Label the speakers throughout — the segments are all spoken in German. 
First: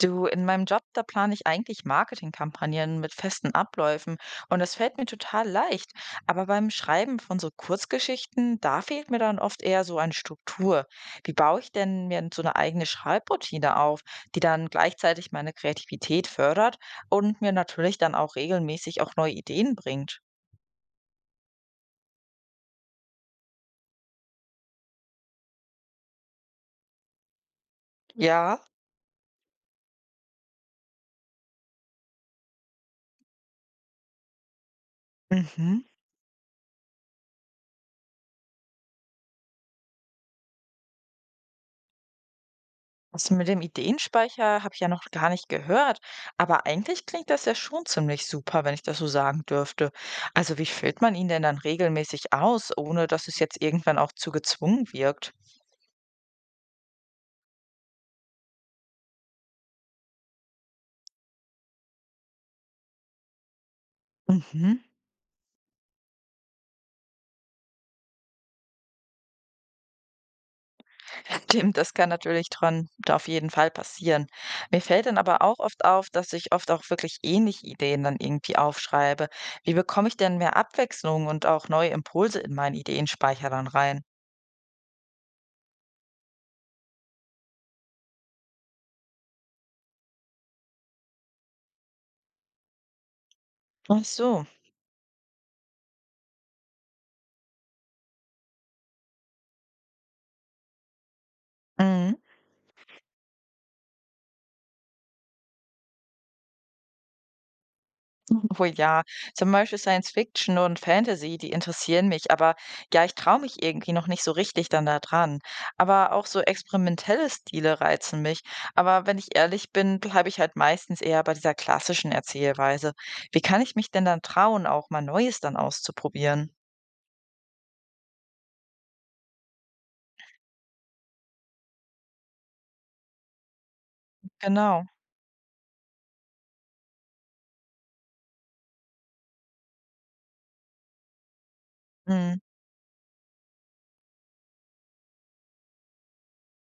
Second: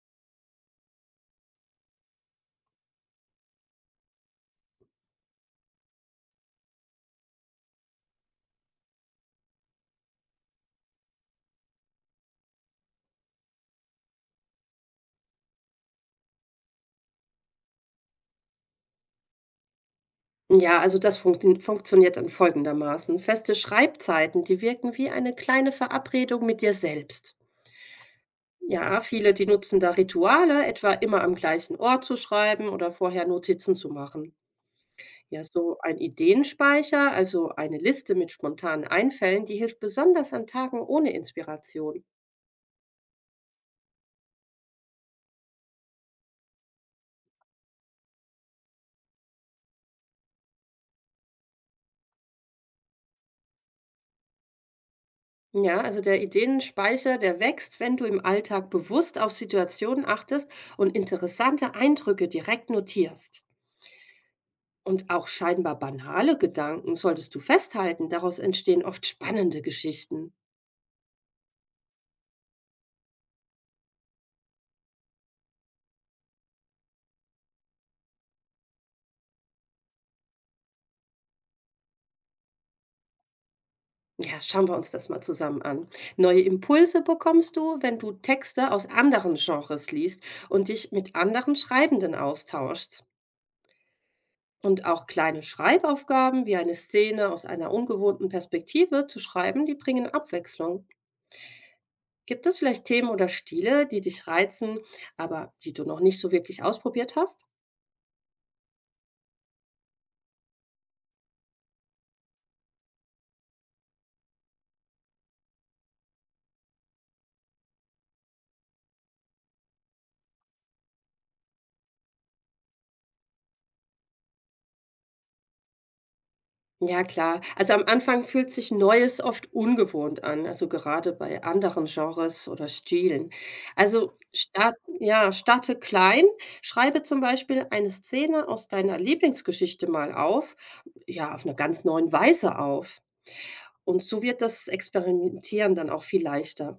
Speaker 1: Du, in meinem Job, da plane ich eigentlich Marketingkampagnen mit festen Abläufen und das fällt mir total leicht. Aber beim Schreiben von so Kurzgeschichten, da fehlt mir dann oft eher so eine Struktur. Wie baue ich denn mir so eine eigene Schreibroutine auf, die dann gleichzeitig meine Kreativität fördert und mir natürlich dann auch regelmäßig auch neue Ideen bringt?
Speaker 2: Ja, also das funktioniert dann folgendermaßen. Feste Schreibzeiten, die wirken wie eine kleine Verabredung mit dir selbst.
Speaker 1: Ja.
Speaker 2: Ja, viele, die nutzen da Rituale, etwa immer am gleichen Ort zu schreiben oder vorher Notizen zu machen. Ja, so
Speaker 1: Mhm.
Speaker 2: ein Ideenspeicher, also eine Liste mit spontanen Einfällen, die hilft besonders an Tagen ohne Inspiration.
Speaker 1: Also mit dem Ideenspeicher habe ich ja noch gar nicht gehört, aber eigentlich klingt das ja schon ziemlich super, wenn ich das so sagen dürfte. Also wie füllt man ihn denn dann regelmäßig aus, ohne dass es jetzt irgendwann auch zu gezwungen wirkt?
Speaker 2: Ja, also der Ideenspeicher, der wächst, wenn du im Alltag bewusst auf Situationen achtest und interessante Eindrücke direkt notierst.
Speaker 1: Mhm.
Speaker 2: Und auch scheinbar banale Gedanken solltest du festhalten. Daraus entstehen oft spannende Geschichten.
Speaker 1: Stimmt, das kann natürlich dran, da auf jeden Fall passieren. Mir fällt dann aber auch oft auf, dass ich oft auch wirklich ähnliche Ideen dann irgendwie aufschreibe. Wie bekomme ich denn mehr Abwechslung und auch neue Impulse in meinen Ideenspeicher dann rein?
Speaker 2: Ja, schauen wir uns das mal zusammen an. Neue Impulse bekommst du, wenn du Texte aus anderen Genres liest und dich mit anderen Schreibenden austauschst.
Speaker 1: Ach so.
Speaker 2: Und auch kleine Schreibaufgaben wie eine Szene aus einer ungewohnten Perspektive zu schreiben, die bringen Abwechslung.
Speaker 1: Mhm.
Speaker 2: Gibt es vielleicht Themen oder Stile, die dich reizen, aber die du noch nicht so wirklich ausprobiert hast?
Speaker 1: Oh ja, zum Beispiel Science Fiction und Fantasy, die interessieren mich, aber ja, ich traue mich irgendwie noch nicht so richtig dann da dran. Aber auch so experimentelle Stile reizen mich. Aber wenn ich ehrlich bin, bleibe ich halt meistens eher bei dieser klassischen Erzählweise. Wie kann ich mich denn dann trauen, auch mal Neues dann auszuprobieren?
Speaker 2: Ja, klar. Also am Anfang fühlt sich Neues oft ungewohnt an, also gerade bei anderen Genres oder Stilen. Also start,
Speaker 1: Genau.
Speaker 2: ja, starte klein, schreibe zum Beispiel eine Szene aus deiner Lieblingsgeschichte mal auf, ja, auf eine ganz neuen
Speaker 1: Mhm.
Speaker 2: Weise auf. Und so wird das Experimentieren dann auch viel leichter.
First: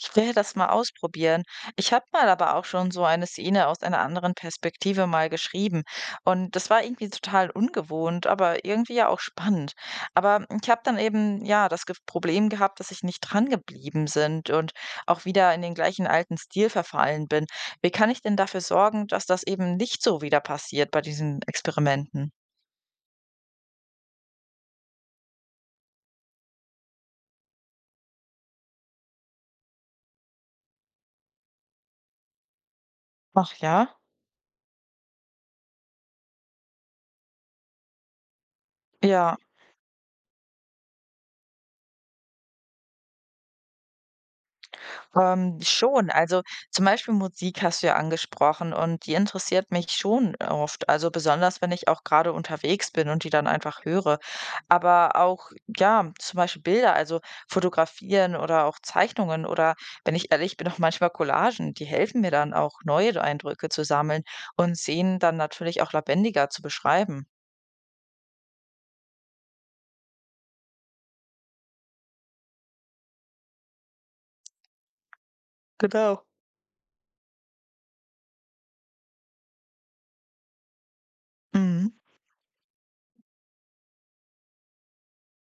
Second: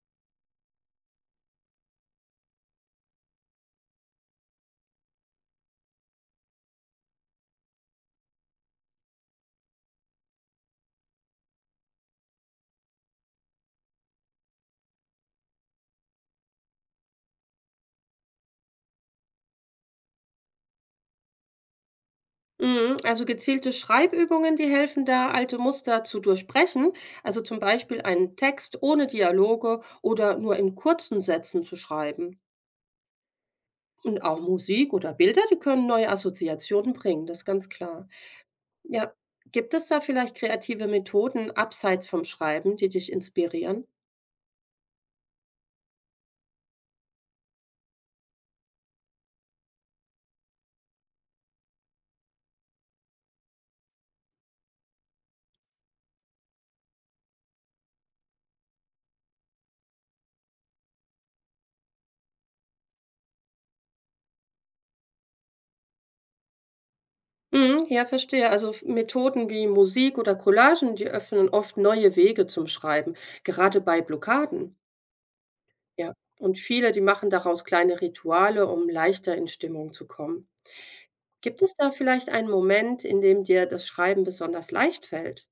Speaker 1: Ich will das mal ausprobieren. Ich habe mal aber auch schon so eine Szene aus einer anderen Perspektive mal geschrieben. Und das war irgendwie total ungewohnt, aber irgendwie ja auch spannend. Aber ich habe dann eben, ja, das Problem gehabt, dass ich nicht dran geblieben sind und auch wieder in den gleichen alten Stil verfallen bin. Wie kann ich denn dafür sorgen, dass das eben nicht so wieder passiert bei diesen Experimenten?
Speaker 2: Mhm. Also gezielte Schreibübungen, die helfen da, alte Muster zu durchbrechen. Also zum Beispiel einen Text ohne Dialoge oder nur in kurzen Sätzen zu schreiben.
Speaker 1: Ach ja?
Speaker 2: Und auch Musik oder Bilder, die können neue Assoziationen bringen, das ist ganz klar. Ja,
Speaker 1: Ja.
Speaker 2: gibt es da vielleicht kreative Methoden abseits vom Schreiben, die dich inspirieren?
Speaker 1: Schon. Also zum Beispiel Musik hast du ja angesprochen und die interessiert mich schon oft. Also besonders, wenn ich auch gerade unterwegs bin und die dann einfach höre. Aber auch, ja, zum Beispiel Bilder, also fotografieren oder auch Zeichnungen oder, wenn ich ehrlich bin, auch manchmal Collagen, die helfen mir dann auch, neue Eindrücke zu sammeln und Szenen dann natürlich auch lebendiger zu beschreiben.
Speaker 2: Mhm, ja, verstehe. Also Methoden wie Musik oder Collagen, die öffnen oft neue Wege zum Schreiben, gerade bei Blockaden. Ja,
Speaker 1: Genau.
Speaker 2: und viele, die machen daraus kleine Rituale, um leichter in Stimmung zu kommen. Gibt es
Speaker 1: Mhm.
Speaker 2: da vielleicht einen Moment, in dem dir das Schreiben besonders leicht fällt?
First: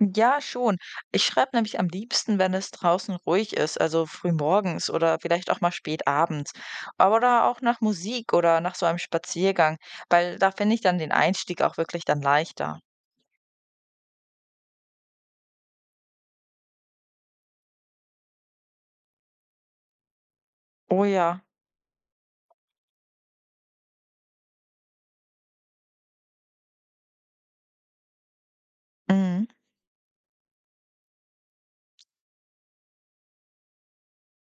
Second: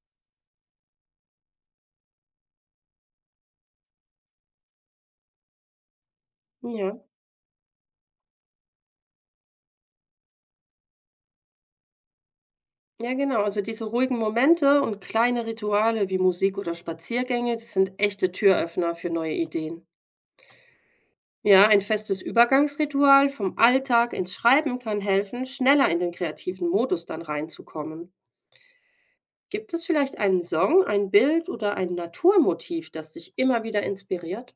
Speaker 1: Ja, schon. Ich schreibe nämlich am liebsten, wenn es draußen ruhig ist, also frühmorgens oder vielleicht auch mal spät abends.
Speaker 2: Ja,
Speaker 1: Aber da auch nach Musik oder nach so einem Spaziergang, weil da finde ich dann den Einstieg auch wirklich dann leichter.
Speaker 2: ja, genau. Also diese ruhigen Momente und kleine Rituale wie Musik oder Spaziergänge, das sind echte Türöffner für neue Ideen.
Speaker 1: Oh ja.
Speaker 2: Ja, ein festes Übergangsritual vom Alltag ins Schreiben kann helfen, schneller in den kreativen Modus dann reinzukommen.
Speaker 1: Mhm.
Speaker 2: Gibt es vielleicht einen Song, ein Bild oder ein Naturmotiv, das dich immer wieder inspiriert?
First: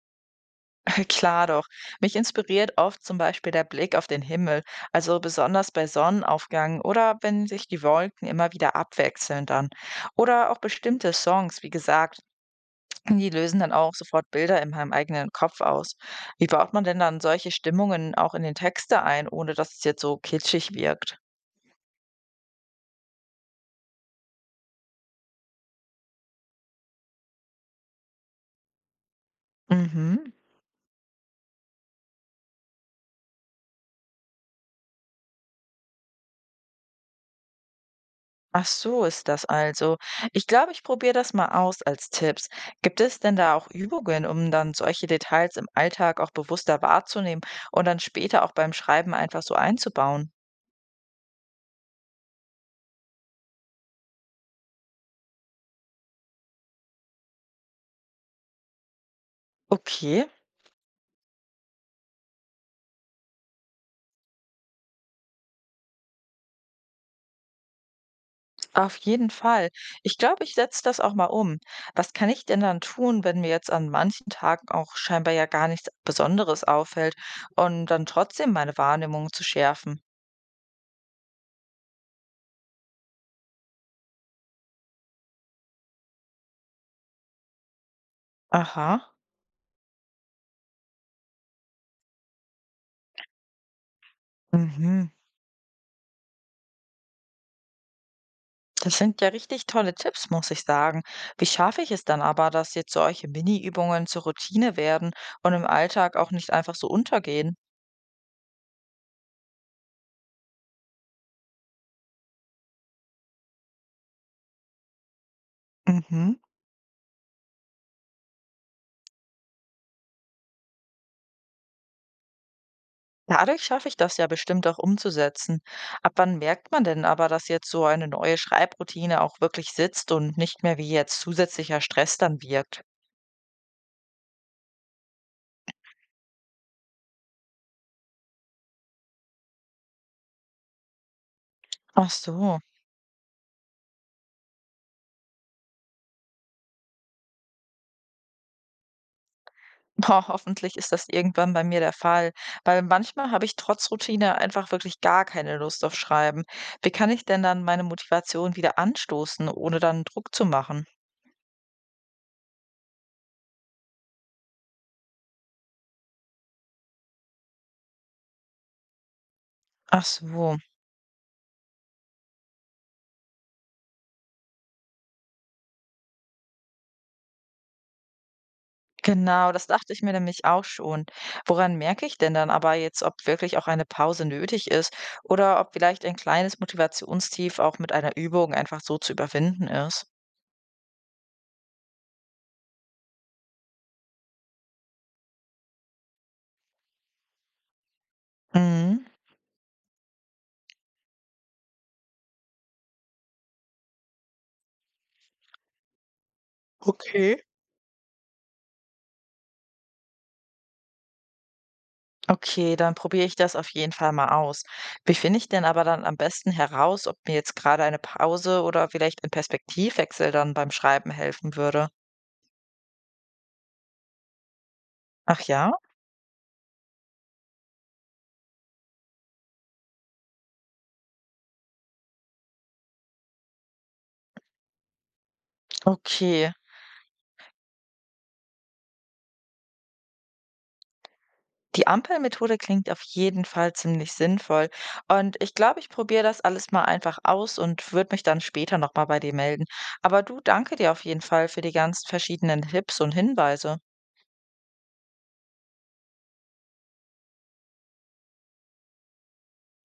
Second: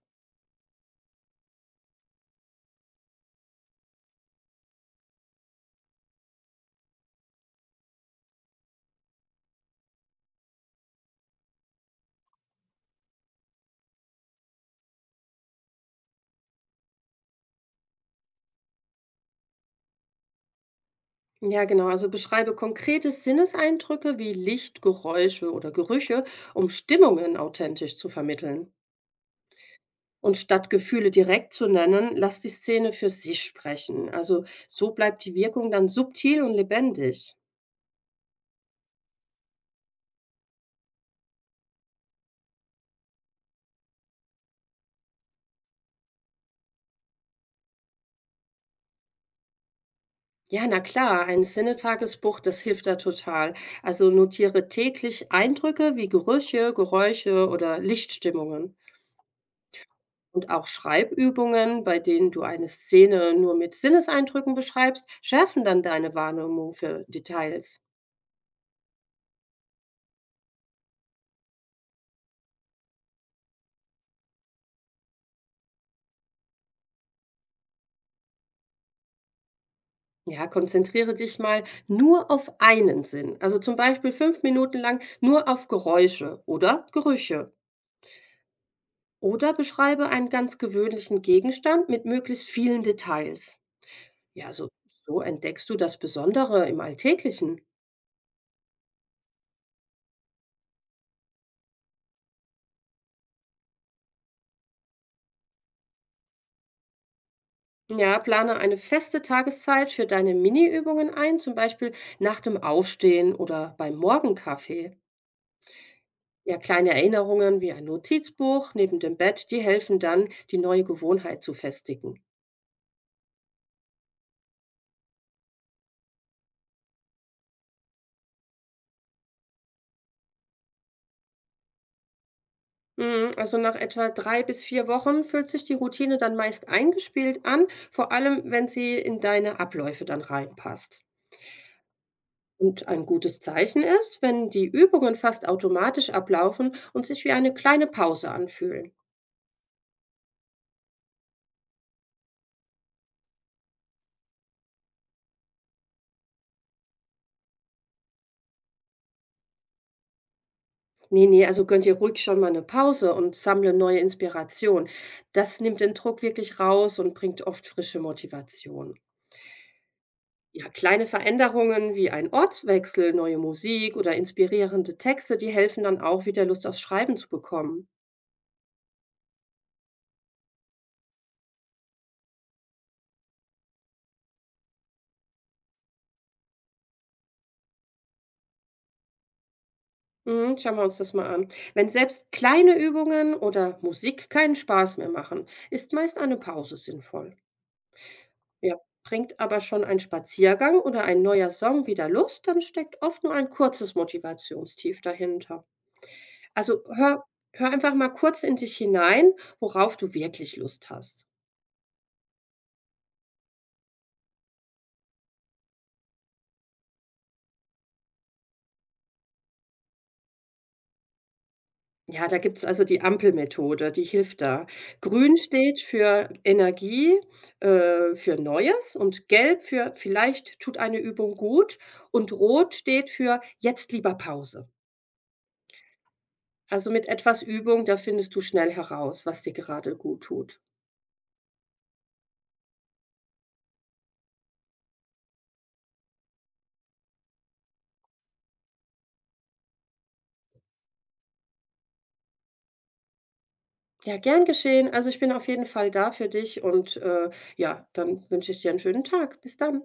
Speaker 1: Klar doch. Mich inspiriert oft zum Beispiel der Blick auf den Himmel, also besonders bei Sonnenaufgang oder wenn sich die Wolken immer wieder abwechseln dann. Oder auch bestimmte Songs, wie gesagt, die lösen dann auch sofort Bilder in meinem eigenen Kopf aus. Wie baut man denn dann solche Stimmungen auch in den Texte ein, ohne dass es jetzt so kitschig wirkt?
Speaker 2: Ja, genau. Also beschreibe konkrete Sinneseindrücke wie Licht, Geräusche oder Gerüche, um Stimmungen authentisch zu vermitteln.
Speaker 1: Mhm.
Speaker 2: Und statt Gefühle direkt zu nennen, lass die Szene für sich sprechen. Also so bleibt die Wirkung dann subtil und lebendig.
Speaker 1: Ach so ist das also. Ich glaube, ich probiere das mal aus als Tipps. Gibt es denn da auch Übungen, um dann solche Details im Alltag auch bewusster wahrzunehmen und dann später auch beim Schreiben einfach so einzubauen?
Speaker 2: Ja, na klar, ein Sinnetagesbuch, das hilft da total. Also notiere täglich Eindrücke wie Gerüche, Geräusche oder Lichtstimmungen.
Speaker 1: Okay.
Speaker 2: Und auch Schreibübungen, bei denen du eine Szene nur mit Sinneseindrücken beschreibst, schärfen dann deine Wahrnehmung für Details.
Speaker 1: Auf jeden Fall. Ich glaube, ich setze das auch mal um. Was kann ich denn dann tun, wenn mir jetzt an manchen Tagen auch scheinbar ja gar nichts Besonderes auffällt und dann trotzdem meine Wahrnehmung zu schärfen?
Speaker 2: Ja, konzentriere dich mal nur auf einen Sinn. Also zum Beispiel fünf Minuten lang nur auf Geräusche oder Gerüche.
Speaker 1: Aha.
Speaker 2: Oder beschreibe einen ganz gewöhnlichen Gegenstand mit möglichst vielen Details. Ja, so,
Speaker 1: Mhm.
Speaker 2: so entdeckst du das Besondere im Alltäglichen.
Speaker 1: Das sind ja richtig tolle Tipps, muss ich sagen. Wie schaffe ich es dann aber, dass jetzt solche Mini-Übungen zur Routine werden und im Alltag auch nicht einfach so untergehen?
Speaker 2: Ja, plane eine feste Tageszeit für deine Mini-Übungen ein, zum Beispiel nach dem Aufstehen oder beim Morgenkaffee.
Speaker 1: Mhm.
Speaker 2: Ja, kleine Erinnerungen wie ein Notizbuch neben dem Bett, die helfen dann, die neue Gewohnheit zu festigen.
Speaker 1: Dadurch schaffe ich das ja bestimmt auch umzusetzen. Ab wann merkt man denn aber, dass jetzt so eine neue Schreibroutine auch wirklich sitzt und nicht mehr wie jetzt zusätzlicher Stress dann wirkt?
Speaker 2: Mhm. Also nach etwa drei bis vier Wochen fühlt sich die Routine dann meist eingespielt an, vor allem wenn sie in deine Abläufe dann reinpasst.
Speaker 1: Ach so.
Speaker 2: Und ein gutes Zeichen ist, wenn die Übungen fast automatisch ablaufen und sich wie eine kleine Pause anfühlen.
Speaker 1: Boah, hoffentlich ist das irgendwann bei mir der Fall, weil manchmal habe ich trotz Routine einfach wirklich gar keine Lust auf Schreiben. Wie kann ich denn dann meine Motivation wieder anstoßen, ohne dann Druck zu machen?
Speaker 2: Ne, ne, also gönn dir ruhig schon mal eine Pause und sammle neue Inspiration. Das nimmt den Druck wirklich raus und bringt oft frische Motivation.
Speaker 1: Ach so.
Speaker 2: Ja, kleine Veränderungen wie ein Ortswechsel, neue Musik oder inspirierende Texte, die helfen dann auch wieder Lust aufs Schreiben zu bekommen.
Speaker 1: Genau, das dachte ich mir nämlich auch schon. Woran merke ich denn dann aber jetzt, ob wirklich auch eine Pause nötig ist oder ob vielleicht ein kleines Motivationstief auch mit einer Übung einfach so zu überwinden ist?
Speaker 2: Mhm, schauen wir uns das mal an. Wenn selbst kleine Übungen oder Musik keinen Spaß mehr machen, ist meist eine Pause sinnvoll. Ja,
Speaker 1: Mhm.
Speaker 2: bringt aber schon ein Spaziergang oder ein neuer Song wieder Lust, dann steckt oft nur ein kurzes Motivationstief dahinter. Also hör,
Speaker 1: Okay.
Speaker 2: Hör einfach mal kurz in dich hinein, worauf du wirklich Lust hast.
Speaker 1: Okay, dann probiere ich das auf jeden Fall mal aus. Wie finde ich denn aber dann am besten heraus, ob mir jetzt gerade eine Pause oder vielleicht ein Perspektivwechsel dann beim Schreiben helfen würde?
Speaker 2: Ja, da gibt es also die Ampelmethode, die hilft da. Grün
Speaker 1: Ach ja?
Speaker 2: steht für Energie, für Neues und gelb für vielleicht tut eine Übung gut und rot steht für jetzt lieber Pause.
Speaker 1: Okay.
Speaker 2: Also mit etwas Übung, da findest du schnell heraus, was dir gerade gut tut.
Speaker 1: Die Ampelmethode klingt auf jeden Fall ziemlich sinnvoll. Und ich glaube, ich probiere das alles mal einfach aus und würde mich dann später nochmal bei dir melden. Aber du, danke dir auf jeden Fall für die ganzen verschiedenen Tipps und Hinweise.
Speaker 2: Ja, gern geschehen. Also, ich bin auf jeden Fall da für dich und, ja, dann wünsche ich dir einen schönen Tag. Bis dann.